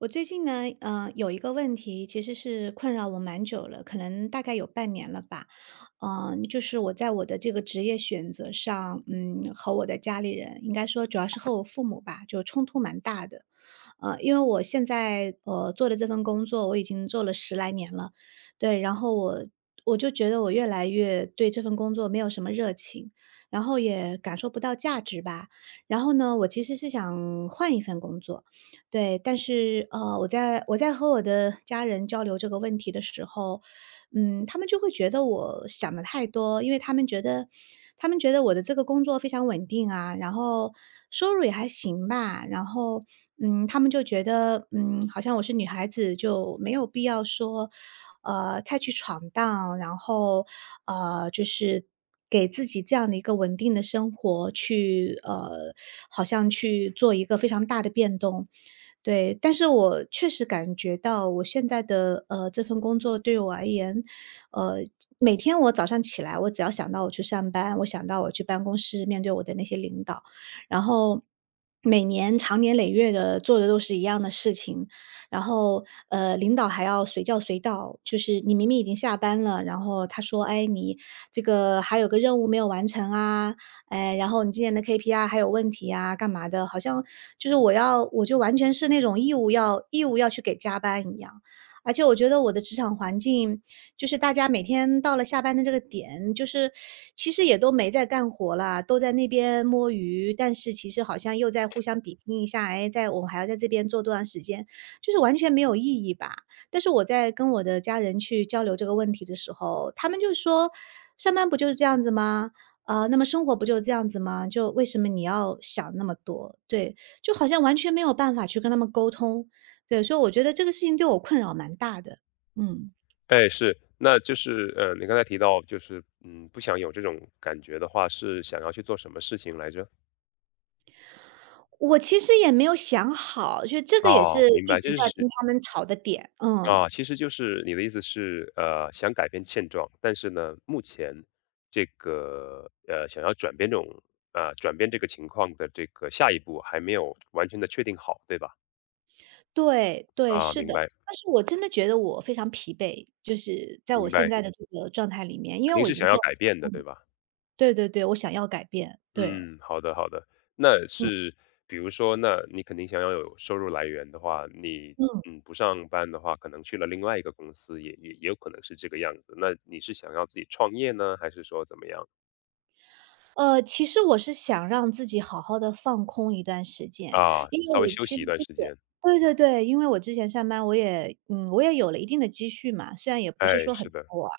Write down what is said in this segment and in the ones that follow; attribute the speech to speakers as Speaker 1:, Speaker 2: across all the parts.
Speaker 1: 我最近呢，呃，有一个问题其实是困扰我蛮久了，可能大概有半年了吧。呃，就是我在我的这个职业选择上，嗯，和我的家里人，应该说主要是和我父母吧，就冲突蛮大的。呃，因为我现在，呃，做的这份工作，我已经做了10来年了。对，然后我-我就觉得我越来越对这份工作没有什么热情，然后也感受不到价值吧。然后呢，我其实是想换一份工作。对，但是，呃，我在我在和我的家人交流这个问题的时候，嗯，他们就会觉得我想得太多，因为他们觉得他们觉得我的这个工作非常稳定啊，然后，收入也还行吧。然后，嗯，他们就觉得，嗯，好像我是女孩子，就没有必要说，呃，太去闯荡，然后，呃，就是，给自己这样的一个稳定的生活，去，呃，好像去做一个非常大的变动，对。但是我确实感觉到我现在的，呃，这份工作对我而言，呃，每天我早上起来，我只要想到我去上班，我想到我去办公室面对我的那些领导，然后，每年长年累月地做的都是一样的事情。然后，呃，领导还要随叫随到，就是你明明已经下班了，然后他说，“哎，你这个，还有个任务没有完成啊，哎，然后你今年的 KPI 还有问题啊”干嘛的，好像，就是我要我就完全是那种义务要义务要去给加班一样。而且我觉得我的职场环境，就是大家每天到了下班的这个点，就是其实也都没在干活啦，都在那边摸鱼，但是其实好像又在互相比拼一下，哎，在我们还要在这边做多长时间，就是完全没有意义吧。但是我在跟我的家人去交流这个问题的时候，他们就说，“上班不就是这样子吗？呃，那么生活不就是这样子吗？就为什么你要想那么多？”对，就好像完全没有办法去跟他们沟通。对，所以我觉得这个事情对我困扰蛮大的。嗯。
Speaker 2: 哎，是。那就是，呃，你刚才提到就是，嗯，不想有这种感觉的话，是想要去做什么事情来着？
Speaker 1: 我其实也没有想好，就这个也
Speaker 2: 哦，
Speaker 1: 是
Speaker 2: 明
Speaker 1: 一
Speaker 2: 白，
Speaker 1: 直
Speaker 2: 就
Speaker 1: 在
Speaker 2: 是
Speaker 1: 跟他们吵的点。嗯。
Speaker 2: 啊，其实就是你的意思是，呃，想改变现状，但是呢，目前，这个，呃，想要转变这种呃，转变这个情况的这个下一步还没有完全地确定好，对吧？
Speaker 1: 对对，
Speaker 2: 啊，
Speaker 1: 是
Speaker 2: 明
Speaker 1: 的，
Speaker 2: 白。
Speaker 1: 但是我真的觉得我非常疲惫，就是在我
Speaker 2: 明
Speaker 1: 现
Speaker 2: 白。
Speaker 1: 在的这个状态里面，因
Speaker 2: 肯
Speaker 1: 为
Speaker 2: 定
Speaker 1: 我已
Speaker 2: 是
Speaker 1: 经
Speaker 2: 想要
Speaker 1: 做了，
Speaker 2: 改
Speaker 1: [unintelligible]
Speaker 2: 变的，对吧？
Speaker 1: 对对对，我想要改变，对。
Speaker 2: 嗯，好的好的。那
Speaker 1: 嗯。
Speaker 2: 是，比如说，那你肯定想要有收入来源的话，你，
Speaker 1: 嗯。
Speaker 2: 嗯，不上班的话，可能去了另外一个公司，也也也有可能是这个样子。那你是想要自己创业呢？还是说怎么样？
Speaker 1: 呃，其实我是想让自己好好地放空一段时间。
Speaker 2: 啊，
Speaker 1: 因为
Speaker 2: 稍微
Speaker 1: 我
Speaker 2: 休
Speaker 1: 其
Speaker 2: 息
Speaker 1: 实
Speaker 2: 一段
Speaker 1: 就是
Speaker 2: 时间。
Speaker 1: 对对对，因为我之前上班我也嗯，我也有了一定的积蓄嘛，虽然也不是
Speaker 2: 哎，
Speaker 1: 说很
Speaker 2: 是的。
Speaker 1: 多，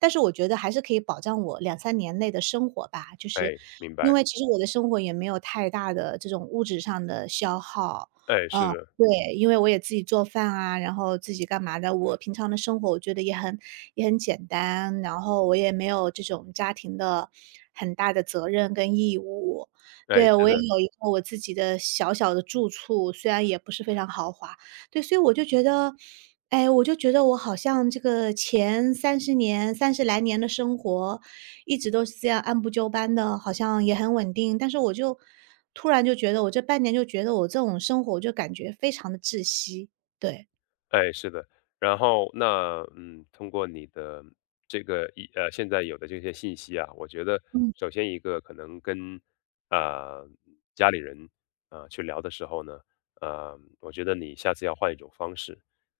Speaker 1: 但是我觉得还是可以保障我2-3年内的生活吧。就是，
Speaker 2: 哎，明
Speaker 1: 因
Speaker 2: 白。
Speaker 1: 为其实我的生活也没有太大的这种物质上的消耗。
Speaker 2: 哎，是的。
Speaker 1: 呃，对。因为我也自己做饭啊，然后自己干嘛的，我平常的生活我觉得也很也很简单，然后我也没有这种家庭的，很大的责任跟义务。
Speaker 2: 哎，
Speaker 1: 对，
Speaker 2: 是
Speaker 1: 我也
Speaker 2: 的。
Speaker 1: 有一个我自己的小小的住处，虽然也不是非常豪华。对，所以我就觉得哎，我就觉得我好像这个前30年30来年的生活，一直都是这样按部就班的，好像也很稳定。但是我就突然就觉得我这半年就觉得我这种生活，我就感觉非常的窒息。对。
Speaker 2: 哎，是的。然后那嗯，通过你的这个一呃，现在有的这些信息啊，我觉得
Speaker 1: 嗯。
Speaker 2: 首先一个可能跟，呃，家里人，呃，去聊的时候呢，呃，我觉得你下次要换一种方式。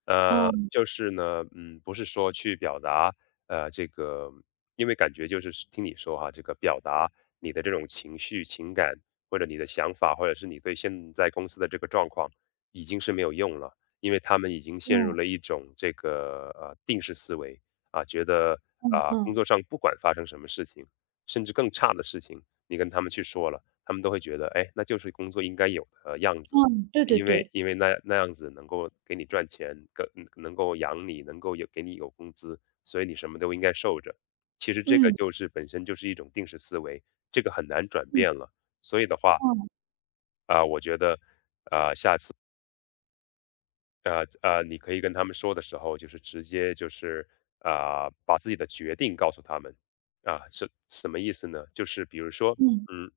Speaker 2: 呃，
Speaker 1: 嗯。
Speaker 2: 就是呢，嗯，不是说去表达，呃，这个因为感觉就是说听你说啊，这个表达你的这种情绪、情感，或者你的想法，或者是你对现在公司的这个状况，已经是没有用了。因为他们已经陷
Speaker 1: 嗯。
Speaker 2: 入了一种这个，呃，定式思维，啊，觉得，
Speaker 1: 嗯
Speaker 2: 啊，工
Speaker 1: 嗯。
Speaker 2: 作上不管发生什么事情，甚至更差的事情，你跟他们去说了，他们都会觉得，诶，那就是工作应该有的样子，
Speaker 1: 嗯，对对
Speaker 2: 因为
Speaker 1: 对。
Speaker 2: 因为那样那样子能够给你赚钱，各能够养你，能够也给你一个工资，所以你什么都应该受着，其实这个
Speaker 1: 嗯。
Speaker 2: 就是本身就是一种定式思维，这个很难转
Speaker 1: 嗯。
Speaker 2: 变了，所以的话
Speaker 1: 嗯。
Speaker 2: 啊，我觉得，啊，下次呃呃，你可以跟他们说的时候就是直接就是，呃，把自己的决定告诉他们。啊，是什么意思呢？就是比如说，
Speaker 1: 嗯。
Speaker 2: 嗯，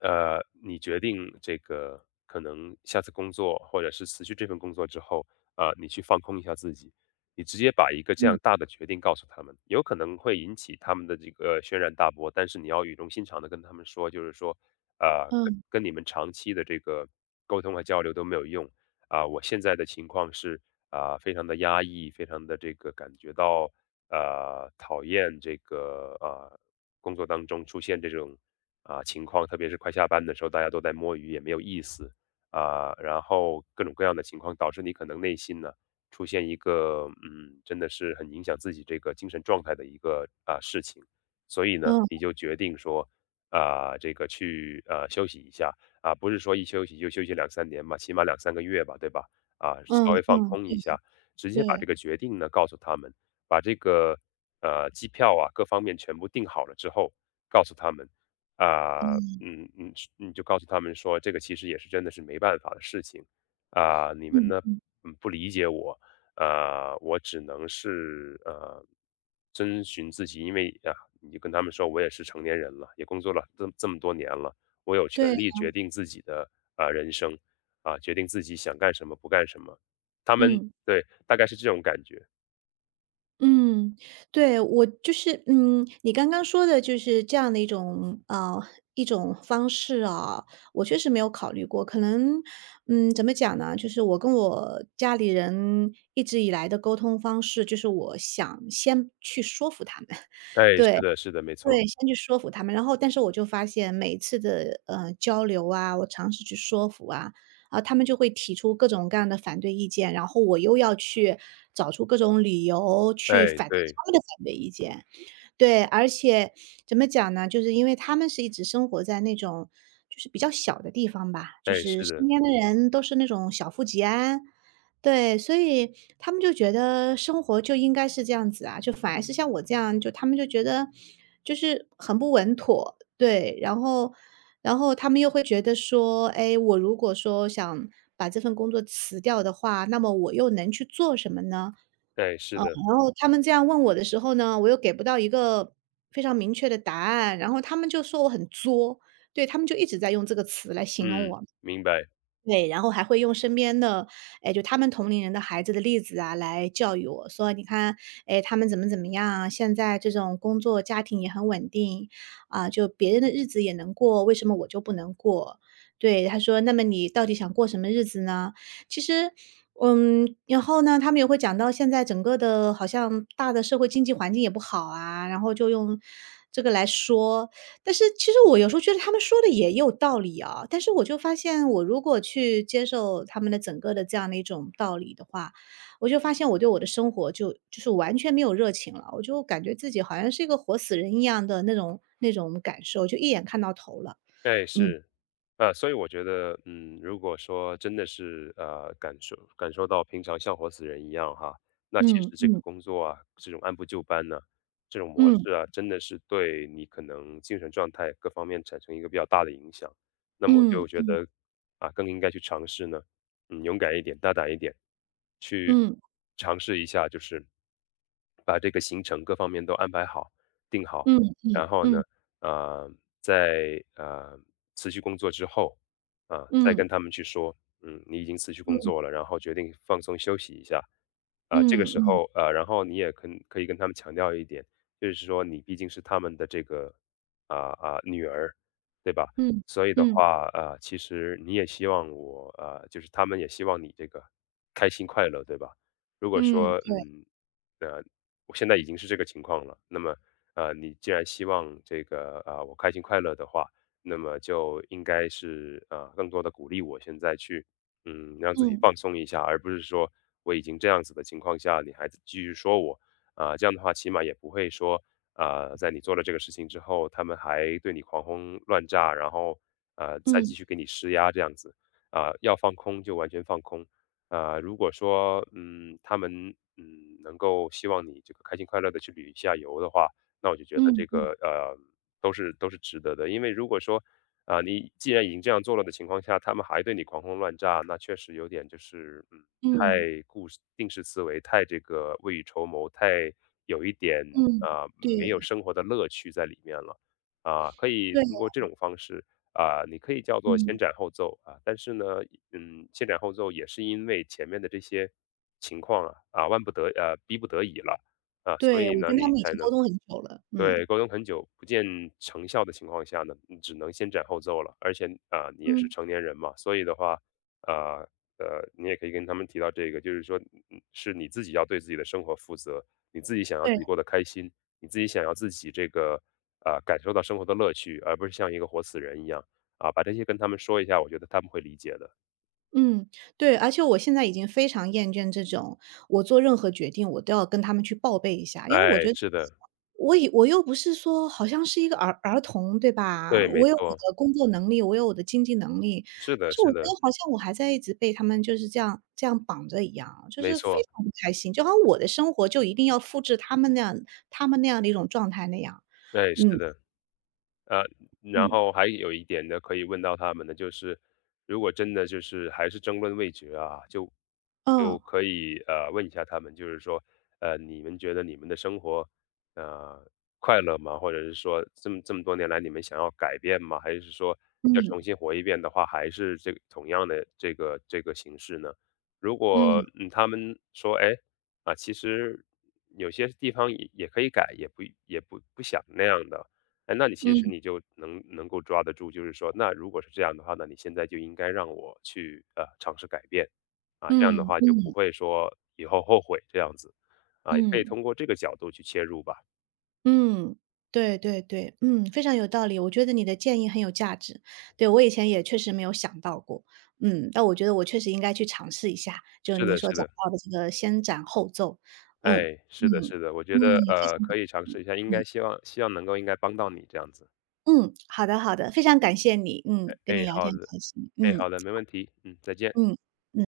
Speaker 2: 呃，你决定这个可能下次工作或者是辞去这份工作之后，呃，你去放空一下自己。你直接把一个这样
Speaker 1: 嗯。
Speaker 2: 大的决定告诉他们，有可能会引起他们的这个轩然大波，但是你要语重心长地跟他们说，就是说，呃，跟
Speaker 1: 嗯。
Speaker 2: 跟你们长期的这个沟通和交流都没有用。啊，我现在的情况是，啊，非常地压抑，非常地这个感觉到，呃，讨厌这个，呃，工作当中出现这种，啊，情况，特别是快下班的时候大家都在摸鱼也没有意思。啊，然后各种各样的情况导致你可能内心呢，出现一个，嗯，真的是很影响自己这个精神状态的一个，啊，事情。所以呢，
Speaker 1: 嗯。
Speaker 2: 你就决定说，啊，这个去，啊，休息一下，啊，不是说一休息就休息2、3年嘛，起码2、3个月吧，对吧。啊，
Speaker 1: 嗯
Speaker 2: 稍微放
Speaker 1: 嗯嗯。
Speaker 2: 空一下，直接把这
Speaker 1: 对。
Speaker 2: 个决定呢，告诉他们，把这个，呃，机票啊，各方面全部订好了之后，告诉他们。啊，
Speaker 1: 嗯。
Speaker 2: 嗯嗯嗯，就告诉他们说这个其实也是真的是没办法的事情。啊，你们
Speaker 1: 嗯
Speaker 2: 呢，
Speaker 1: 嗯。
Speaker 2: 嗯，不理解我，呃，我只能是，呃，遵循自己，因为，啊，你跟他们说我也是成年人了，也工作了这么这么多年了，我有权
Speaker 1: 对
Speaker 2: 利
Speaker 1: 啊。
Speaker 2: 决定自己的，啊，人生，啊，决定自己想干什么、不干什么，他们
Speaker 1: 嗯。
Speaker 2: 对，大概是这种感觉。
Speaker 1: 嗯，对。我就是嗯，你刚刚说的就是这样的一种嗯，一种方式啊，我确实没有考虑过。可能，嗯，怎么讲呢，就是我跟我家里人一直以来的沟通方式就是我想先去说服他们，
Speaker 2: 哎，
Speaker 1: 对，
Speaker 2: 是的是的，没
Speaker 1: 对，
Speaker 2: 错。
Speaker 1: 先去说服他们。然后但是我就发现每次的，嗯，交流啊，我尝试去说服啊，他们就会提出各种各样的反对意见，然后我又要去找出各种理由去
Speaker 2: 哎，
Speaker 1: 反
Speaker 2: 对。
Speaker 1: 他们的反对意见。对，而且怎么讲呢？就是因为他们是一直生活在那种就是比较小的地方吧，就
Speaker 2: 哎，
Speaker 1: 是
Speaker 2: 是的。
Speaker 1: 身边的人都是那种小富即安，对，所以他们就觉得生活就应该是这样子啊，就反而是像我这样，就他们就觉得就是很不稳妥。对，然后然后他们又会觉得说，哎，我如果说想把这份工作辞掉的话，那么我又能去做什么呢？
Speaker 2: 哎，是
Speaker 1: 呃，
Speaker 2: 的。
Speaker 1: 然后他们这样问我的时候呢，我又给不到一个非常明确的答案，然后他们就说我很作。对，他们就一直在用这个词来形容
Speaker 2: 嗯，
Speaker 1: 我。
Speaker 2: 明白。
Speaker 1: 对，然后还会用身边的，哎，就他们同龄人的孩子的例子啊，来教育我，说：“你看，哎，他们怎么怎么样啊，现在这种工作家庭也很稳定，嗯，就别人的日子也能过，为什么我就不能过。”对，他说：“那么你到底想过什么日子呢？”其实嗯，然后呢，他们也会讲到现在整个的好像大的社会经济环境也不好啊，然后就用这个来说，但是其实我有时候觉得他们说得也有道理啊，但是我就发现我如果去接受他们的整个的这样的一种道理的话，我就发现我对我的生活就就是完全没有热情了。我就感觉自己好像是一个活死人一样的那种那种感受，就一眼看到头了。
Speaker 2: 对，
Speaker 1: 嗯。
Speaker 2: 是。呃，所以我觉得，嗯，如果说真的是，呃，感受感受到平常像活死人一样哈，那其
Speaker 1: 嗯
Speaker 2: 实这个
Speaker 1: 嗯。
Speaker 2: 工作啊，是种按部就班呐，这种模
Speaker 1: 嗯。
Speaker 2: 式啊，真的是对你可能精神状态各方面产生一个比较大的影响。那么我
Speaker 1: 嗯
Speaker 2: 就觉
Speaker 1: 嗯。
Speaker 2: 得，啊，更应该去尝试呢，勇敢一点、大胆一点，去
Speaker 1: 嗯。
Speaker 2: 尝试一下就是，把这个行程各方面都安排好、定好。
Speaker 1: 嗯嗯
Speaker 2: 然后呢，
Speaker 1: 嗯。
Speaker 2: 呃，在，呃，辞去工作之后，呃，再
Speaker 1: 嗯。
Speaker 2: 跟他们去说，嗯，你已经辞去工
Speaker 1: 嗯。
Speaker 2: 作了，然后决定放松休息一下。呃，这个
Speaker 1: 嗯
Speaker 2: 时
Speaker 1: 嗯。
Speaker 2: 候呃，然后你也可可以跟他们强调一点，就是说你毕竟是他们的这个，啊，啊，女儿，对吧？
Speaker 1: 嗯，
Speaker 2: 所以的
Speaker 1: 嗯。
Speaker 2: 话，呃，其实你也希望我呃，就是他们也希望你这个开心快乐，对吧？如果
Speaker 1: 嗯，
Speaker 2: 说，
Speaker 1: 对。
Speaker 2: 嗯，呃，我现在已经是这个情况了，那么，呃，你既然希望这个，呃，我开心快乐的话，那么就应该是，呃，更多地鼓励我现在去，嗯，让自己
Speaker 1: 嗯。
Speaker 2: 放松一下，而不是说我已经这样子的情况下，你还继续说我。啊，这样的话起码也不会说，呃，在你做了这个事情之后，他们还对你狂轰乱炸，然后，呃，再
Speaker 1: 嗯。
Speaker 2: 继续给你施压这样子，呃，要放空就完全放空。呃，如果说，嗯，他们，嗯，能够希望你这个开心快乐地去旅一下游的话，那我就觉得
Speaker 1: 嗯
Speaker 2: 这个，
Speaker 1: 嗯。
Speaker 2: 呃，都是都是值得的。因为如果说，啊，你既然已经这样做了的情况下，他们还对你狂轰乱炸，那确实有点就是，嗯，
Speaker 1: 嗯。
Speaker 2: 太固定式思维、太这个未雨绸缪、太有一点，
Speaker 1: 嗯，
Speaker 2: 呃，没有
Speaker 1: 对。
Speaker 2: 生活的乐趣在里面了。啊，可以
Speaker 1: 对
Speaker 2: 通过这
Speaker 1: 啊。
Speaker 2: 种方式，啊，你可以叫做先
Speaker 1: 嗯。
Speaker 2: 斩后奏，啊，但是呢，嗯，先斩后奏也是因为前面的这些情况啊，啊，万不得啊，逼不得已了，啊，所
Speaker 1: 对，
Speaker 2: 以
Speaker 1: 我
Speaker 2: 呢
Speaker 1: 跟他
Speaker 2: 你
Speaker 1: 们已
Speaker 2: 才
Speaker 1: 经沟
Speaker 2: 能
Speaker 1: 通很久了，
Speaker 2: 对，
Speaker 1: 嗯。
Speaker 2: 沟通很久不见成效的情况下呢，你只能先斩后奏了。而且，呃，你也是
Speaker 1: 嗯。
Speaker 2: 成年人嘛，所以的话，呃，呃，你也可以跟他们提到这个，就是说，嗯嗯，是你自己要对自己的生活负责，你自己想要自
Speaker 1: 对。
Speaker 2: 己过得开心，你自己想要自己这个，呃，感受到生活的乐趣，而不是像一个活死人一样，啊，把这些跟他们说一下，我觉得他们会理解的。
Speaker 1: 嗯，对，而且我现在已经非常厌倦这种我做任何决定我都要跟他们去报备一下。因为我
Speaker 2: 哎，
Speaker 1: 觉得
Speaker 2: 是的。
Speaker 1: 我也我又不是说好像是一个儿儿童对吧？
Speaker 2: 对，没
Speaker 1: 我有我
Speaker 2: 错。
Speaker 1: 的工作能力，我有我的经济能力。
Speaker 2: 是
Speaker 1: 但
Speaker 2: 的
Speaker 1: 是我
Speaker 2: 是
Speaker 1: 觉得
Speaker 2: 的。
Speaker 1: 好像我还在一直被他们就是这样这样绑着一样，就
Speaker 2: 没
Speaker 1: 是非
Speaker 2: 错。
Speaker 1: 常不开心，就好像我的生活就一定要复制他们那样他们那样的一种状态那样，
Speaker 2: 对，是
Speaker 1: 嗯。
Speaker 2: 的。呃，然
Speaker 1: 嗯。
Speaker 2: 后还有一点呢可以问到他们的就是，如果真的就是还是争论未决啊，就
Speaker 1: 嗯。
Speaker 2: 就可以，呃，问一下他们就是说，呃，你们觉得你们的生活，呃，快乐吗？或者是说这么这么多年来你们想要改变吗？还是说要重
Speaker 1: 嗯。
Speaker 2: 新活一遍的话，还是这个同样的这个这个形式呢？如果，
Speaker 1: 嗯。
Speaker 2: 嗯，他们说，诶，啊，其实有些地方也也可以改，也不也不不想那样的。哎，那你其实
Speaker 1: 嗯。
Speaker 2: 你就能能够抓得住，就是说，那如果是这样的话，那你现在就应该让我去，呃，尝试改变，啊，这样的
Speaker 1: 嗯
Speaker 2: 话就不
Speaker 1: 嗯。
Speaker 2: 会说以后后悔这样子，啊，也可以
Speaker 1: 嗯。
Speaker 2: 通过这个角度去切入吧。
Speaker 1: 嗯，对对对，嗯，非常有道理，我觉得你的建议很有价值。对，我以前也确实没有想到过，嗯，那我觉得我确实应该去尝试一下，就是
Speaker 2: 是
Speaker 1: 你
Speaker 2: 的
Speaker 1: 所
Speaker 2: 是
Speaker 1: 讲
Speaker 2: 的。
Speaker 1: 到的这个先斩后奏，嗯，
Speaker 2: 哎，
Speaker 1: 嗯，
Speaker 2: 是的是的，我
Speaker 1: 嗯。
Speaker 2: 觉得，
Speaker 1: 谢
Speaker 2: 呃，
Speaker 1: 谢你，
Speaker 2: 可以尝
Speaker 1: 嗯，
Speaker 2: 试一下，应该
Speaker 1: 嗯。
Speaker 2: 希望希望能够应该帮到你这样子。
Speaker 1: 嗯，好的好的，非常感谢你，嗯，
Speaker 2: 诶
Speaker 1: 跟你
Speaker 2: 诶，
Speaker 1: 聊
Speaker 2: 好
Speaker 1: 天很
Speaker 2: 的，
Speaker 1: 开心，
Speaker 2: 诶，
Speaker 1: 嗯。
Speaker 2: 好的，没问题，嗯，再见。
Speaker 1: 嗯，嗯。